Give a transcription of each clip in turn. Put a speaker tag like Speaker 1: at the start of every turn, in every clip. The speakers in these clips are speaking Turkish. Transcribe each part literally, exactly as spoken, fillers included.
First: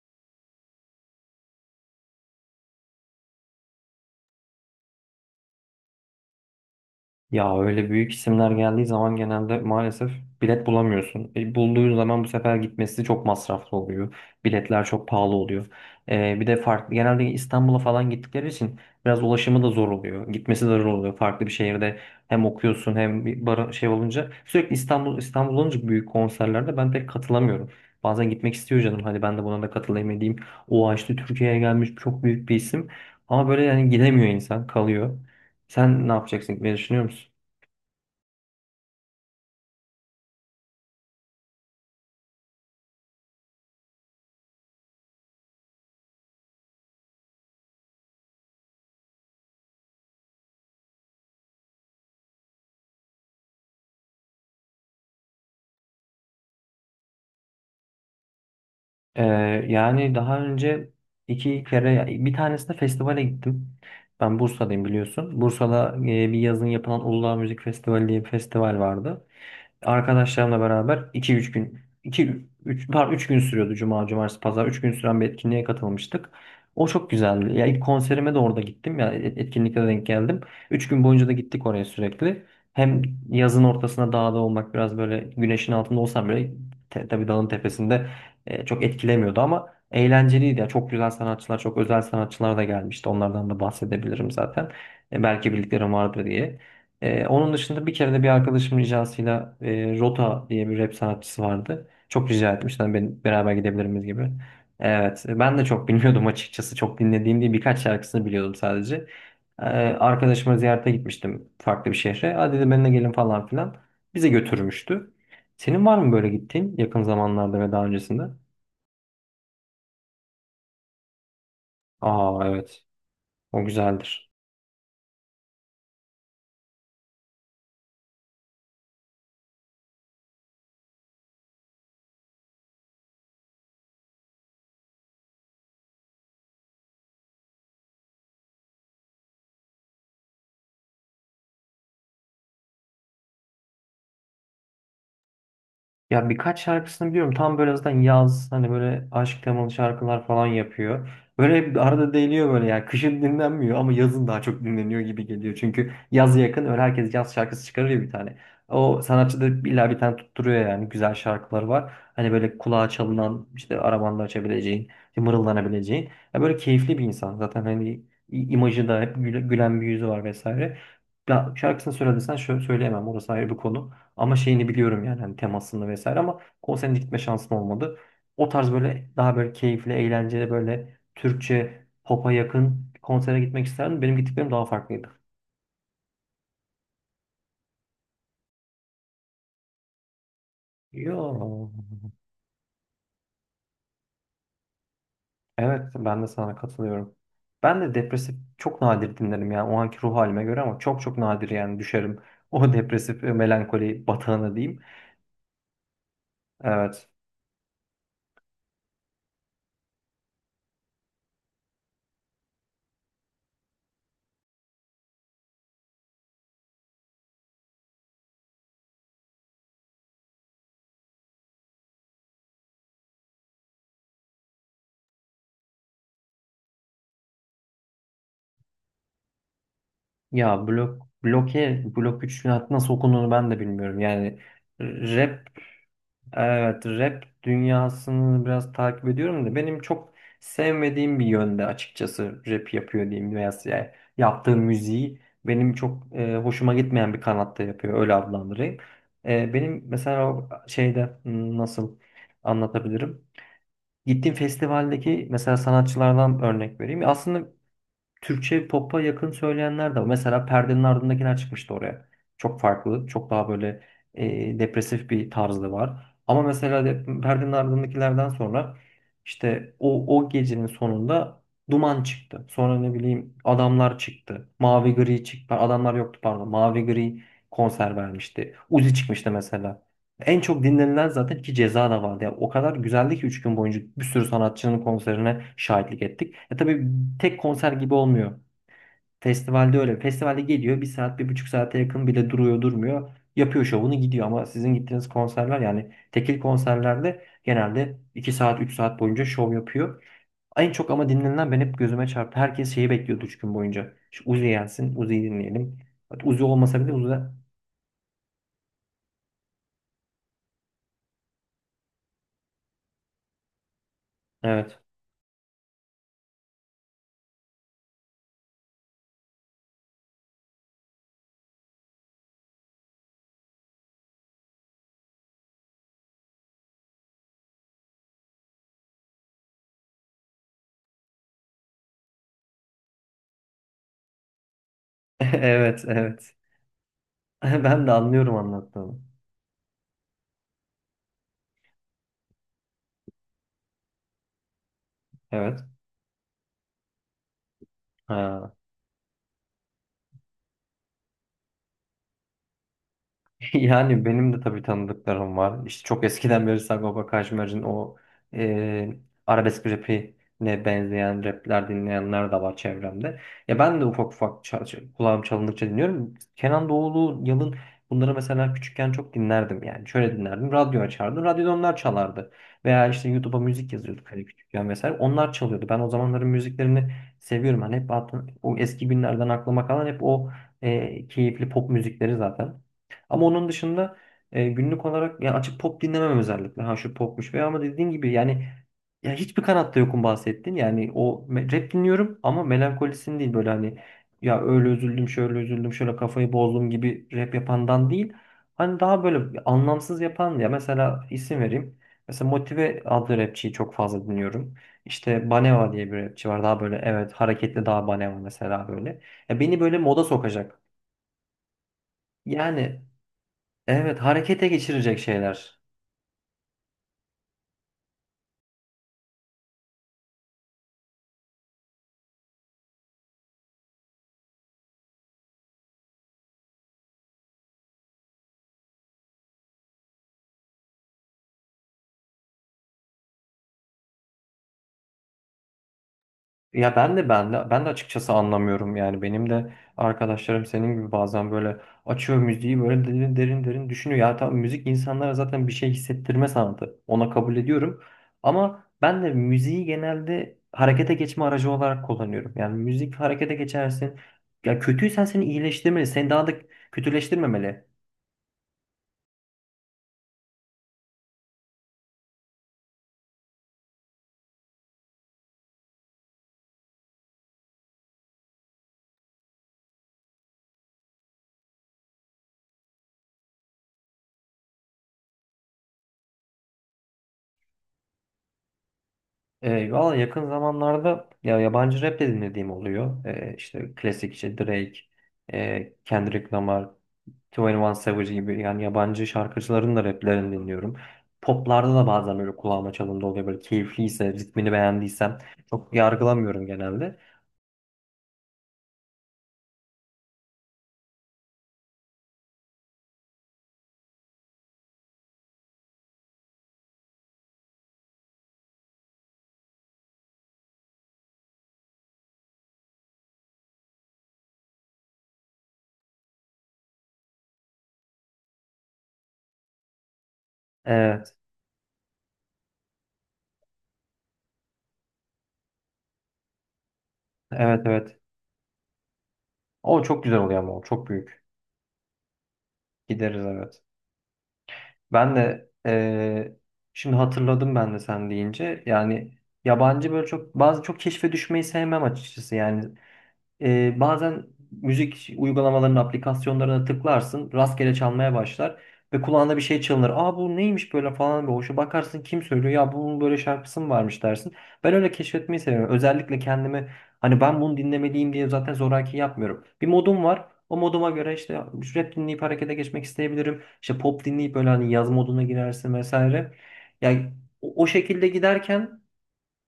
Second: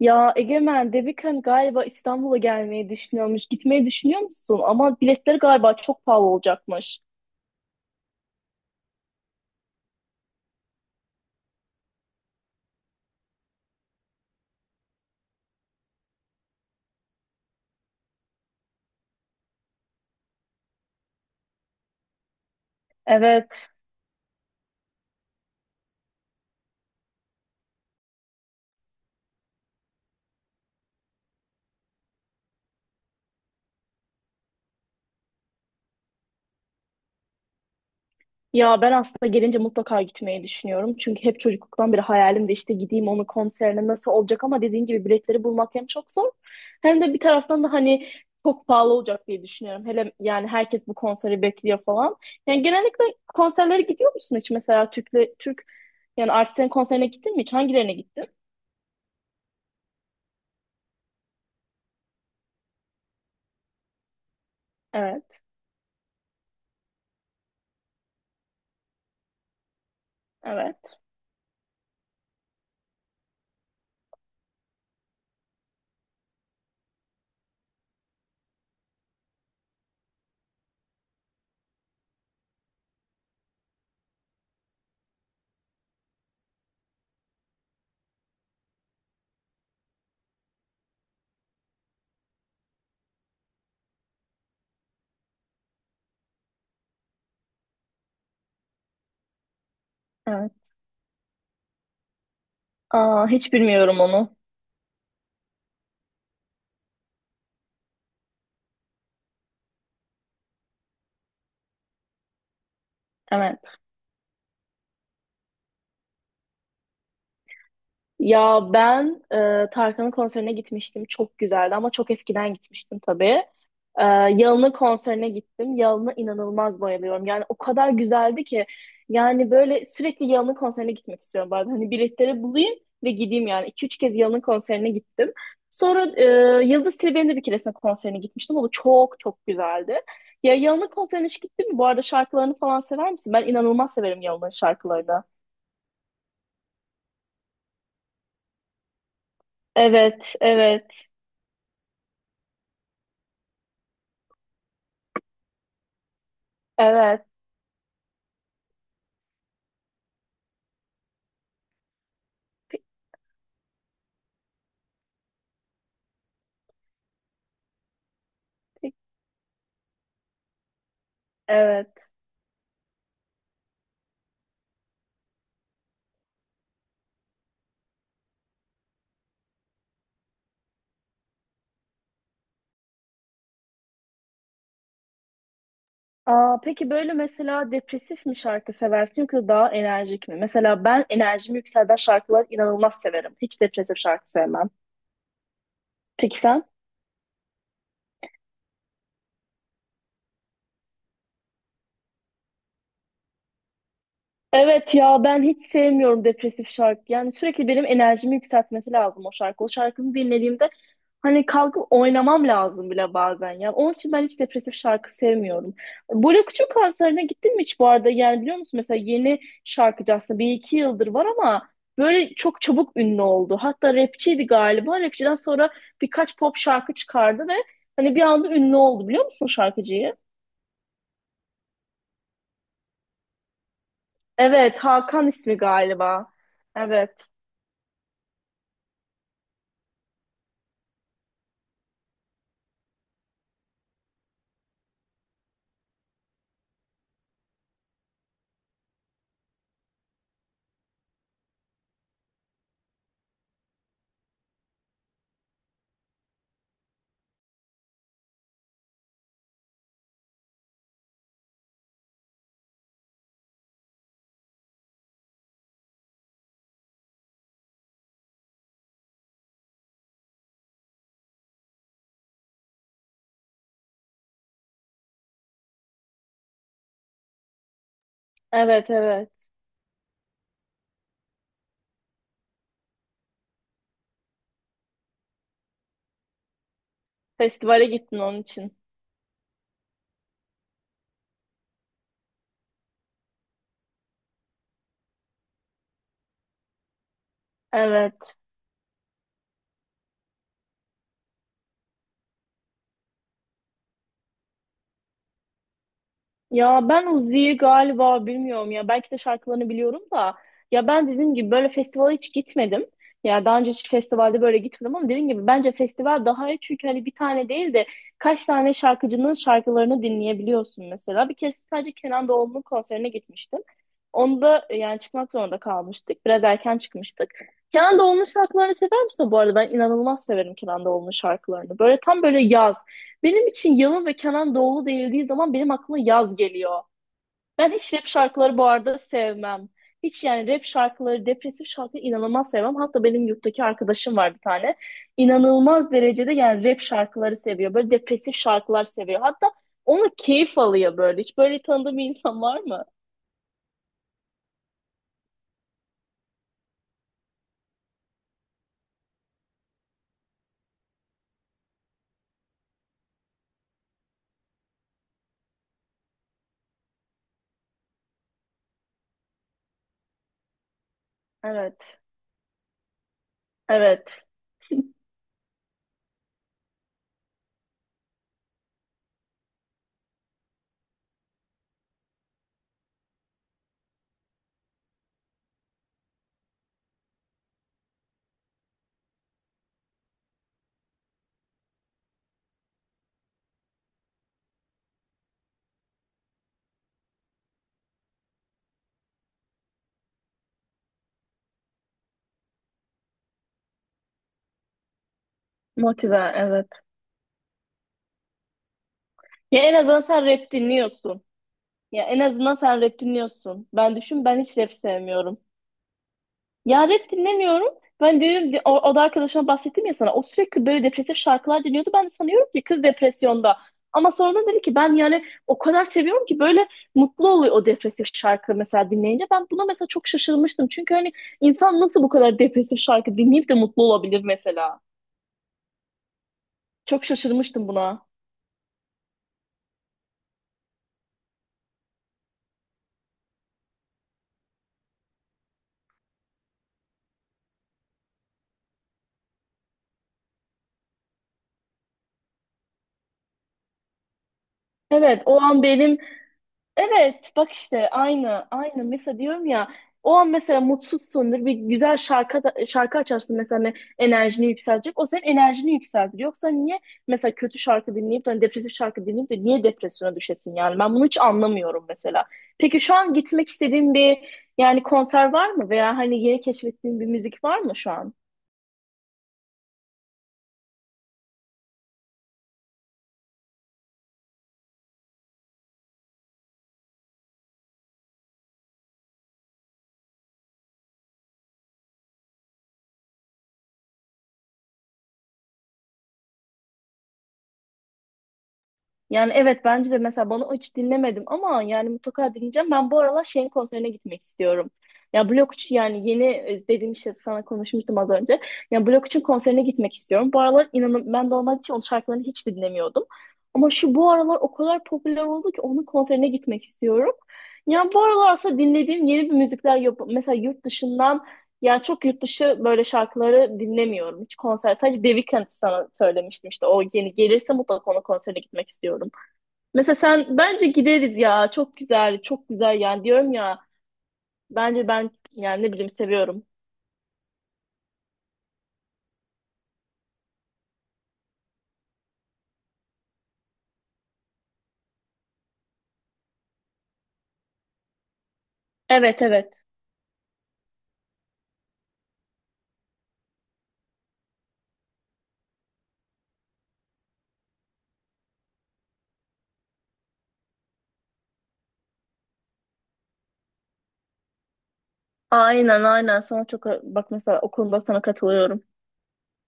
Speaker 1: Ya Egemen, Devikan galiba İstanbul'a gelmeyi düşünüyormuş. Gitmeyi düşünüyor musun? Ama biletleri galiba çok pahalı olacakmış.
Speaker 2: Ya öyle büyük isimler geldiği zaman genelde maalesef bilet bulamıyorsun. E, bulduğun zaman bu sefer gitmesi çok masraflı oluyor. Biletler çok pahalı oluyor. E, bir de farklı genelde İstanbul'a falan gittikleri için biraz ulaşımı da zor oluyor. Gitmesi de zor oluyor. Farklı bir şehirde hem okuyorsun hem bir
Speaker 1: Evet.
Speaker 2: bara şey olunca sürekli İstanbul İstanbul olunca büyük konserlerde ben pek katılamıyorum. Bazen gitmek istiyor canım. Hadi ben de buna da katılayım edeyim. O işte Türkiye'ye gelmiş çok büyük bir isim. Ama böyle yani gidemiyor insan kalıyor. Sen ne yapacaksın? Ne düşünüyor musun?
Speaker 1: Ya ben aslında gelince mutlaka gitmeyi düşünüyorum. Çünkü hep çocukluktan beri hayalim de işte gideyim onun konserine nasıl olacak, ama dediğin gibi biletleri bulmak hem çok zor hem de bir taraftan da hani çok pahalı olacak diye düşünüyorum. Hele yani herkes bu konseri bekliyor falan. Yani genellikle konserlere gidiyor musun hiç? Mesela Türk'le Türk yani artistlerin konserine gittin mi hiç? Hangilerine gittin?
Speaker 2: Ee, Yani daha önce iki kere bir tanesinde festivale gittim. Ben Bursa'dayım biliyorsun.
Speaker 1: Evet,
Speaker 2: Bursa'da e, bir yazın yapılan Uludağ Müzik Festivali diye bir festival vardı, arkadaşlarımla
Speaker 1: evet.
Speaker 2: beraber iki üç gün iki üç pardon üç gün sürüyordu, cuma cumartesi pazar üç gün süren bir etkinliğe katılmıştık. O çok güzeldi. Ya ilk konserime de orada gittim, ya et- etkinlikte de denk geldim. Üç gün boyunca da gittik oraya sürekli. Hem yazın ortasında dağda olmak biraz böyle güneşin altında olsam bile te, tabii dağın tepesinde e, çok etkilemiyordu ama eğlenceliydi. Ya çok güzel sanatçılar, çok özel sanatçılar da gelmişti. Onlardan da bahsedebilirim zaten. E, belki bildiklerim vardır diye. Ee, onun dışında bir kere de bir arkadaşım ricasıyla e, Rota
Speaker 1: Evet.
Speaker 2: diye bir rap sanatçısı vardı. Çok rica etmişti. Hani ben,
Speaker 1: Aa,
Speaker 2: beraber
Speaker 1: hiç bilmiyorum
Speaker 2: gidebiliriz gibi.
Speaker 1: onu.
Speaker 2: Evet. e, Ben de çok bilmiyordum açıkçası. Çok dinlediğim değil, birkaç şarkısını biliyordum sadece. Ee, arkadaşıma ziyarete gitmiştim farklı bir şehre. Hadi dedi benimle gelin falan filan.
Speaker 1: Evet.
Speaker 2: Bize götürmüştü. Senin var mı böyle gittiğin yakın zamanlarda ve daha öncesinde?
Speaker 1: Ya ben e, Tarkan'ın konserine gitmiştim. Çok güzeldi ama çok
Speaker 2: Aa,
Speaker 1: eskiden
Speaker 2: evet.
Speaker 1: gitmiştim tabii.
Speaker 2: O
Speaker 1: E,
Speaker 2: güzeldir.
Speaker 1: Yalın'ın konserine gittim. Yalın'a inanılmaz bayılıyorum. Yani o kadar güzeldi ki. Yani böyle sürekli Yalın'ın konserine gitmek istiyorum bu arada. Hani biletleri bulayım ve gideyim yani. İki üç kez Yalın'ın konserine gittim. Sonra e, Yıldız Tilbe'nin de bir keresinde konserine gitmiştim. O da çok çok güzeldi. Ya Yalın'ın konserine hiç gittin mi? Bu arada şarkılarını falan sever misin? Ben inanılmaz severim Yalın'ın şarkılarını.
Speaker 2: Ya birkaç şarkısını biliyorum. Tam böyle zaten yaz, hani böyle aşk temalı şarkılar
Speaker 1: Evet,
Speaker 2: falan
Speaker 1: evet,
Speaker 2: yapıyor. Böyle bir arada değiliyor böyle ya. Kışın dinlenmiyor ama yazın daha çok dinleniyor gibi geliyor. Çünkü yaz yakın öyle, herkes
Speaker 1: evet,
Speaker 2: yaz şarkısı çıkarıyor bir tane. O sanatçı da illa bir tane tutturuyor, yani güzel şarkıları var. Hani böyle
Speaker 1: Pe-
Speaker 2: kulağa çalınan, işte arabanda açabileceğin, işte mırıldanabileceğin. Ya böyle keyifli bir insan. Zaten hani i- imajı
Speaker 1: pe-
Speaker 2: da hep güle- gülen bir yüzü var vesaire. Ya
Speaker 1: evet.
Speaker 2: şarkısını söylediysen şöyle söyleyemem, orası ayrı bir konu. Ama şeyini biliyorum, yani hani temasını vesaire, ama konserine gitme şansım olmadı. O tarz böyle daha böyle keyifli, eğlenceli böyle Türkçe pop'a yakın konsere gitmek isterdim. Benim gittiklerim daha farklıydı.
Speaker 1: Aa, peki böyle mesela depresif mi şarkı seversin yoksa daha enerjik mi? Mesela ben enerjimi
Speaker 2: Yo.
Speaker 1: yükselten şarkıları inanılmaz severim. Hiç depresif şarkı sevmem.
Speaker 2: Evet, ben de
Speaker 1: Peki
Speaker 2: sana
Speaker 1: sen?
Speaker 2: katılıyorum. Ben de depresif çok nadir dinlerim, yani o anki ruh halime göre, ama çok çok nadir yani düşerim. O depresif e, melankoli batağına diyeyim.
Speaker 1: Evet ya ben hiç sevmiyorum depresif şarkı.
Speaker 2: Evet.
Speaker 1: Yani sürekli benim enerjimi yükseltmesi lazım o şarkı. O şarkını dinlediğimde hani kalkıp oynamam lazım bile bazen. Ya onun için ben hiç depresif şarkı sevmiyorum. Böyle küçük konserine gittin mi hiç bu arada? Yani biliyor musun mesela yeni şarkıcı aslında bir iki yıldır var ama böyle çok çabuk ünlü oldu. Hatta rapçiydi galiba. Rapçiden sonra birkaç pop şarkı çıkardı ve hani bir anda ünlü oldu, biliyor musun şarkıcıyı?
Speaker 2: Ya blok bloke blok üç nasıl okunduğunu ben de bilmiyorum. Yani
Speaker 1: Evet, Hakan
Speaker 2: rap
Speaker 1: ismi galiba.
Speaker 2: Evet, rap
Speaker 1: Evet.
Speaker 2: dünyasını biraz takip ediyorum da benim çok sevmediğim bir yönde açıkçası rap yapıyor diyeyim, veya yani yaptığı müziği benim çok e, hoşuma gitmeyen bir kanatta yapıyor, öyle adlandırayım. E, benim mesela o şeyde hmm, nasıl anlatabilirim? Gittiğim festivaldeki mesela sanatçılardan örnek vereyim. Aslında Türkçe pop'a yakın söyleyenler de var. Mesela Perdenin Ardındakiler çıkmıştı oraya. Çok farklı, çok daha böyle e, depresif bir tarzı var. Ama mesela de, Perdenin Ardındakilerden sonra işte o, o gecenin sonunda Duman çıktı. Sonra ne bileyim, Adamlar çıktı. Mavi Gri çıktı. Adamlar yoktu pardon. Mavi Gri konser vermişti.
Speaker 1: Evet,
Speaker 2: Uzi çıkmıştı
Speaker 1: evet.
Speaker 2: mesela. En çok dinlenilen zaten ki Ceza da vardı. Yani o kadar güzeldi ki üç gün boyunca bir sürü sanatçının konserine şahitlik ettik. E tabii tek konser
Speaker 1: Festivale
Speaker 2: gibi
Speaker 1: gittin
Speaker 2: olmuyor.
Speaker 1: onun için.
Speaker 2: Festivalde öyle. Festivalde geliyor bir saat bir buçuk saate yakın bile duruyor durmuyor. Yapıyor şovunu gidiyor, ama sizin gittiğiniz konserler yani tekil konserlerde genelde iki
Speaker 1: Evet.
Speaker 2: saat üç saat boyunca şov yapıyor. En çok ama dinlenilen ben hep gözüme çarptı. Herkes şeyi bekliyordu üç gün boyunca. Şu Uzi gelsin, Uzi'yi dinleyelim. Uzi olmasa
Speaker 1: Ya
Speaker 2: bile
Speaker 1: ben
Speaker 2: Uzi...
Speaker 1: Uzi'yi galiba bilmiyorum ya. Belki de şarkılarını biliyorum da. Ya ben dediğim gibi böyle festivale hiç gitmedim. Ya daha önce hiç festivalde böyle
Speaker 2: Evet.
Speaker 1: gitmedim, ama dediğim gibi bence festival daha iyi çünkü hani bir tane değil de kaç tane şarkıcının şarkılarını dinleyebiliyorsun mesela. Bir kere sadece Kenan Doğulu'nun konserine gitmiştim. Onda yani çıkmak zorunda kalmıştık. Biraz erken çıkmıştık. Kenan Doğulu'nun şarkılarını sever misin bu arada? Ben inanılmaz severim Kenan Doğulu'nun şarkılarını. Böyle tam böyle yaz. Benim için Yalın ve Kenan Doğulu değildiği zaman benim
Speaker 2: Evet,
Speaker 1: aklıma
Speaker 2: evet.
Speaker 1: yaz geliyor. Ben
Speaker 2: Ben de
Speaker 1: hiç rap
Speaker 2: anlıyorum
Speaker 1: şarkıları bu
Speaker 2: anlattığını.
Speaker 1: arada sevmem. Hiç yani rap şarkıları, depresif şarkıları inanılmaz sevmem. Hatta benim yurttaki arkadaşım var bir tane.
Speaker 2: Evet.
Speaker 1: İnanılmaz derecede yani rap şarkıları seviyor. Böyle depresif
Speaker 2: Ha.
Speaker 1: şarkılar seviyor. Hatta onu keyif alıyor böyle. Hiç böyle tanıdığım bir insan var mı?
Speaker 2: Yani benim de tabii tanıdıklarım var. İşte çok eskiden beri Sagopa Kajmer'in o e, arabesk rapine benzeyen rapler dinleyenler de var çevremde. Ya ben de ufak ufak çal- çal- kulağım çalındıkça dinliyorum. Kenan Doğulu, Yalın, bunları mesela küçükken çok dinlerdim yani. Şöyle dinlerdim. Radyo açardım. Radyoda onlar
Speaker 1: Evet.
Speaker 2: çalardı. Veya işte YouTube'a müzik yazıyorduk hani
Speaker 1: Evet.
Speaker 2: küçükken vesaire. Onlar çalıyordu. Ben o zamanların müziklerini seviyorum. Hani hep hatır- o eski günlerden aklıma kalan hep o e, keyifli pop müzikleri zaten. Ama onun dışında e, günlük olarak yani açıp pop dinlemem özellikle. Ha şu popmuş veya, ama dediğin gibi yani ya hiçbir kanatta yokum bahsettin. Yani o me- rap dinliyorum ama melankolisin değil, böyle hani ya öyle üzüldüm şöyle üzüldüm şöyle kafayı bozdum gibi rap yapandan değil. Hani daha böyle anlamsız yapan, ya mesela isim vereyim. Mesela Motive adlı rapçiyi çok fazla dinliyorum. İşte Baneva diye bir rapçi
Speaker 1: Motive,
Speaker 2: var. Daha
Speaker 1: evet.
Speaker 2: böyle evet hareketli, daha Baneva mesela böyle. Ya beni
Speaker 1: Ya en
Speaker 2: böyle
Speaker 1: azından
Speaker 2: moda
Speaker 1: sen rap
Speaker 2: sokacak.
Speaker 1: dinliyorsun. Ya en azından sen
Speaker 2: Yani
Speaker 1: rap dinliyorsun. Ben
Speaker 2: evet,
Speaker 1: düşün, ben
Speaker 2: harekete
Speaker 1: hiç rap
Speaker 2: geçirecek
Speaker 1: sevmiyorum.
Speaker 2: şeyler.
Speaker 1: Ya rap dinlemiyorum. Ben diyorum o, o da arkadaşıma bahsettim ya sana. O sürekli böyle depresif şarkılar dinliyordu. Ben de sanıyorum ki kız depresyonda. Ama sonradan dedi ki ben yani o kadar seviyorum ki böyle mutlu oluyor o depresif şarkı mesela dinleyince. Ben buna mesela çok şaşırmıştım. Çünkü hani insan nasıl bu kadar depresif şarkı dinleyip de mutlu olabilir mesela.
Speaker 2: Ya ben
Speaker 1: Çok
Speaker 2: de ben de ben de
Speaker 1: şaşırmıştım buna.
Speaker 2: açıkçası anlamıyorum, yani benim de arkadaşlarım senin gibi bazen böyle açıyor müziği, böyle derin derin derin düşünüyor. Ya tamam, müzik insanlara zaten bir şey hissettirme sanatı. Ona kabul ediyorum. Ama ben de müziği genelde harekete geçme aracı olarak kullanıyorum. Yani müzik harekete geçersin. Ya kötüysen
Speaker 1: Evet,
Speaker 2: seni
Speaker 1: o an
Speaker 2: iyileştirmeli,
Speaker 1: benim.
Speaker 2: seni daha da
Speaker 1: Evet bak
Speaker 2: kötüleştirmemeli.
Speaker 1: işte aynı aynı mesela diyorum ya, o an mesela mutsuzsundur, bir güzel şarkı da- şarkı açarsın mesela hani enerjini yükseltecek, o senin enerjini yükseltir, yoksa niye mesela kötü şarkı dinleyip de hani depresif şarkı dinleyip de niye depresyona düşesin, yani ben bunu hiç anlamıyorum mesela. Peki şu an gitmek istediğin bir yani konser var mı veya hani yeni keşfettiğin bir müzik var mı şu an?
Speaker 2: E, valla yakın zamanlarda ya yabancı rap de dinlediğim oluyor. E, işte klasik işte Drake, e, Kendrick Lamar, yirmi bir Savage gibi yani yabancı şarkıcıların da raplerini dinliyorum. Poplarda da bazen böyle kulağıma çalındı oluyor. Böyle keyifliyse, ritmini beğendiysem çok yargılamıyorum genelde.
Speaker 1: Yani evet, bence de mesela bana hiç dinlemedim ama yani mutlaka dinleyeceğim. Ben bu aralar şeyin konserine gitmek istiyorum. Ya Blok üç yani yeni e, dediğim işte sana konuşmuştum az önce. Ya Blok üçün konserine gitmek istiyorum. Bu aralar inanın ben normalde hiç onun şarkılarını hiç dinlemiyordum. Ama şu bu aralar o kadar popüler oldu ki onun konserine gitmek istiyorum. Yani bu aralar aslında dinlediğim yeni bir müzikler yap mesela yurt
Speaker 2: Evet,
Speaker 1: dışından, yani çok yurt dışı böyle şarkıları dinlemiyorum. Hiç konser sadece The Weeknd, sana söylemiştim işte, o yeni gelirse
Speaker 2: evet,
Speaker 1: mutlaka
Speaker 2: evet.
Speaker 1: onun konserine gitmek istiyorum.
Speaker 2: O
Speaker 1: Mesela
Speaker 2: çok güzel oluyor
Speaker 1: sen
Speaker 2: ama o
Speaker 1: bence
Speaker 2: çok
Speaker 1: gideriz
Speaker 2: büyük.
Speaker 1: ya. Çok güzel, çok güzel yani
Speaker 2: Gideriz
Speaker 1: diyorum ya.
Speaker 2: evet.
Speaker 1: Bence ben
Speaker 2: Ben de
Speaker 1: yani ne bileyim
Speaker 2: e,
Speaker 1: seviyorum.
Speaker 2: Şimdi hatırladım, ben de sen deyince yani yabancı böyle çok bazı çok keşfe düşmeyi sevmem açıkçası yani. Ee, bazen müzik uygulamalarının aplikasyonlarına tıklarsın, rastgele çalmaya başlar ve
Speaker 1: Evet,
Speaker 2: kulağında bir şey
Speaker 1: evet.
Speaker 2: çalınır. Aa bu neymiş böyle falan, bir hoşa bakarsın, kim söylüyor ya, bunun böyle şarkısı mı varmış dersin. Ben öyle keşfetmeyi seviyorum. Özellikle kendimi hani ben bunu dinlemeliyim diye zaten zoraki yapmıyorum. Bir modum var. O moduma göre işte rap dinleyip harekete geçmek isteyebilirim. İşte pop dinleyip böyle hani yaz moduna girersin
Speaker 1: Aynen aynen
Speaker 2: vesaire.
Speaker 1: sana çok bak
Speaker 2: Yani
Speaker 1: mesela o
Speaker 2: o o
Speaker 1: konuda sana
Speaker 2: şekilde
Speaker 1: katılıyorum.
Speaker 2: giderken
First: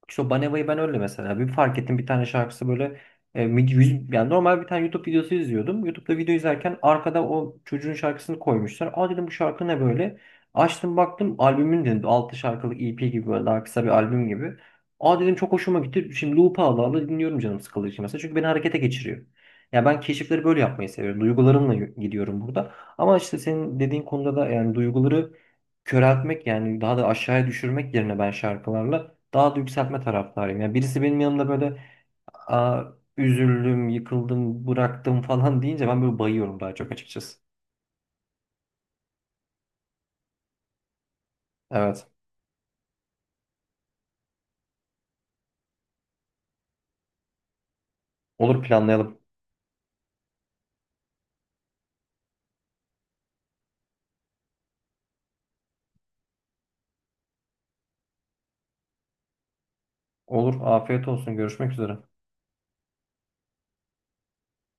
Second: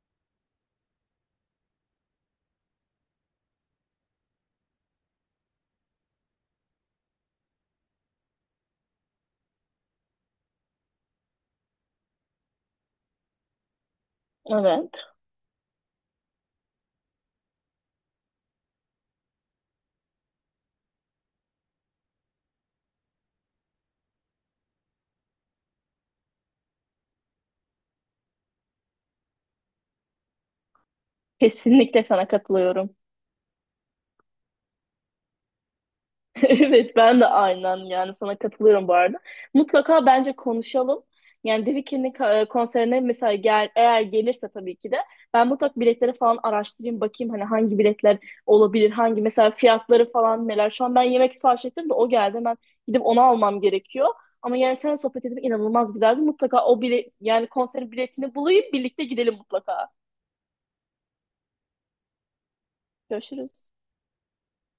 Speaker 2: işte o Baneva'yı ben öyle mesela. Bir fark ettim, bir tane şarkısı böyle e, mid- yüz- yani normal, bir tane YouTube videosu izliyordum. YouTube'da video izlerken arkada o çocuğun şarkısını koymuşlar. Aa dedim, bu şarkı ne böyle? Açtım baktım albümün, dedim altı şarkılık E P gibi, böyle daha kısa bir albüm gibi.
Speaker 1: Evet.
Speaker 2: Aa dedim çok hoşuma gitti. Şimdi loop'a ala ala dinliyorum canım sıkıldığı için mesela. Çünkü beni harekete geçiriyor. Ya ben keşifleri böyle yapmayı seviyorum. Duygularımla y- gidiyorum burada. Ama işte senin dediğin konuda da yani duyguları köreltmek yani daha da aşağıya düşürmek yerine ben şarkılarla daha da yükseltme taraftarıyım. Yani birisi benim yanımda böyle
Speaker 1: Kesinlikle sana
Speaker 2: aa,
Speaker 1: katılıyorum.
Speaker 2: üzüldüm, yıkıldım, bıraktım falan deyince ben böyle bayıyorum daha çok
Speaker 1: Evet ben de
Speaker 2: açıkçası.
Speaker 1: aynen yani sana katılıyorum bu arada. Mutlaka bence konuşalım. Yani The
Speaker 2: Evet.
Speaker 1: Weeknd'in ka- e, konserine mesela gel, eğer gelirse tabii ki de ben mutlaka biletleri falan araştırayım, bakayım hani hangi biletler
Speaker 2: Olur
Speaker 1: olabilir,
Speaker 2: planlayalım.
Speaker 1: hangi mesela fiyatları falan neler. Şu an ben yemek sipariş ettim de o geldi, ben gidip onu almam gerekiyor. Ama yani sen sohbet edip inanılmaz güzeldi. Mutlaka o bile yani konserin biletini bulayım, birlikte gidelim mutlaka.
Speaker 2: Olur. Afiyet olsun. Görüşmek üzere.
Speaker 1: Görüşürüz.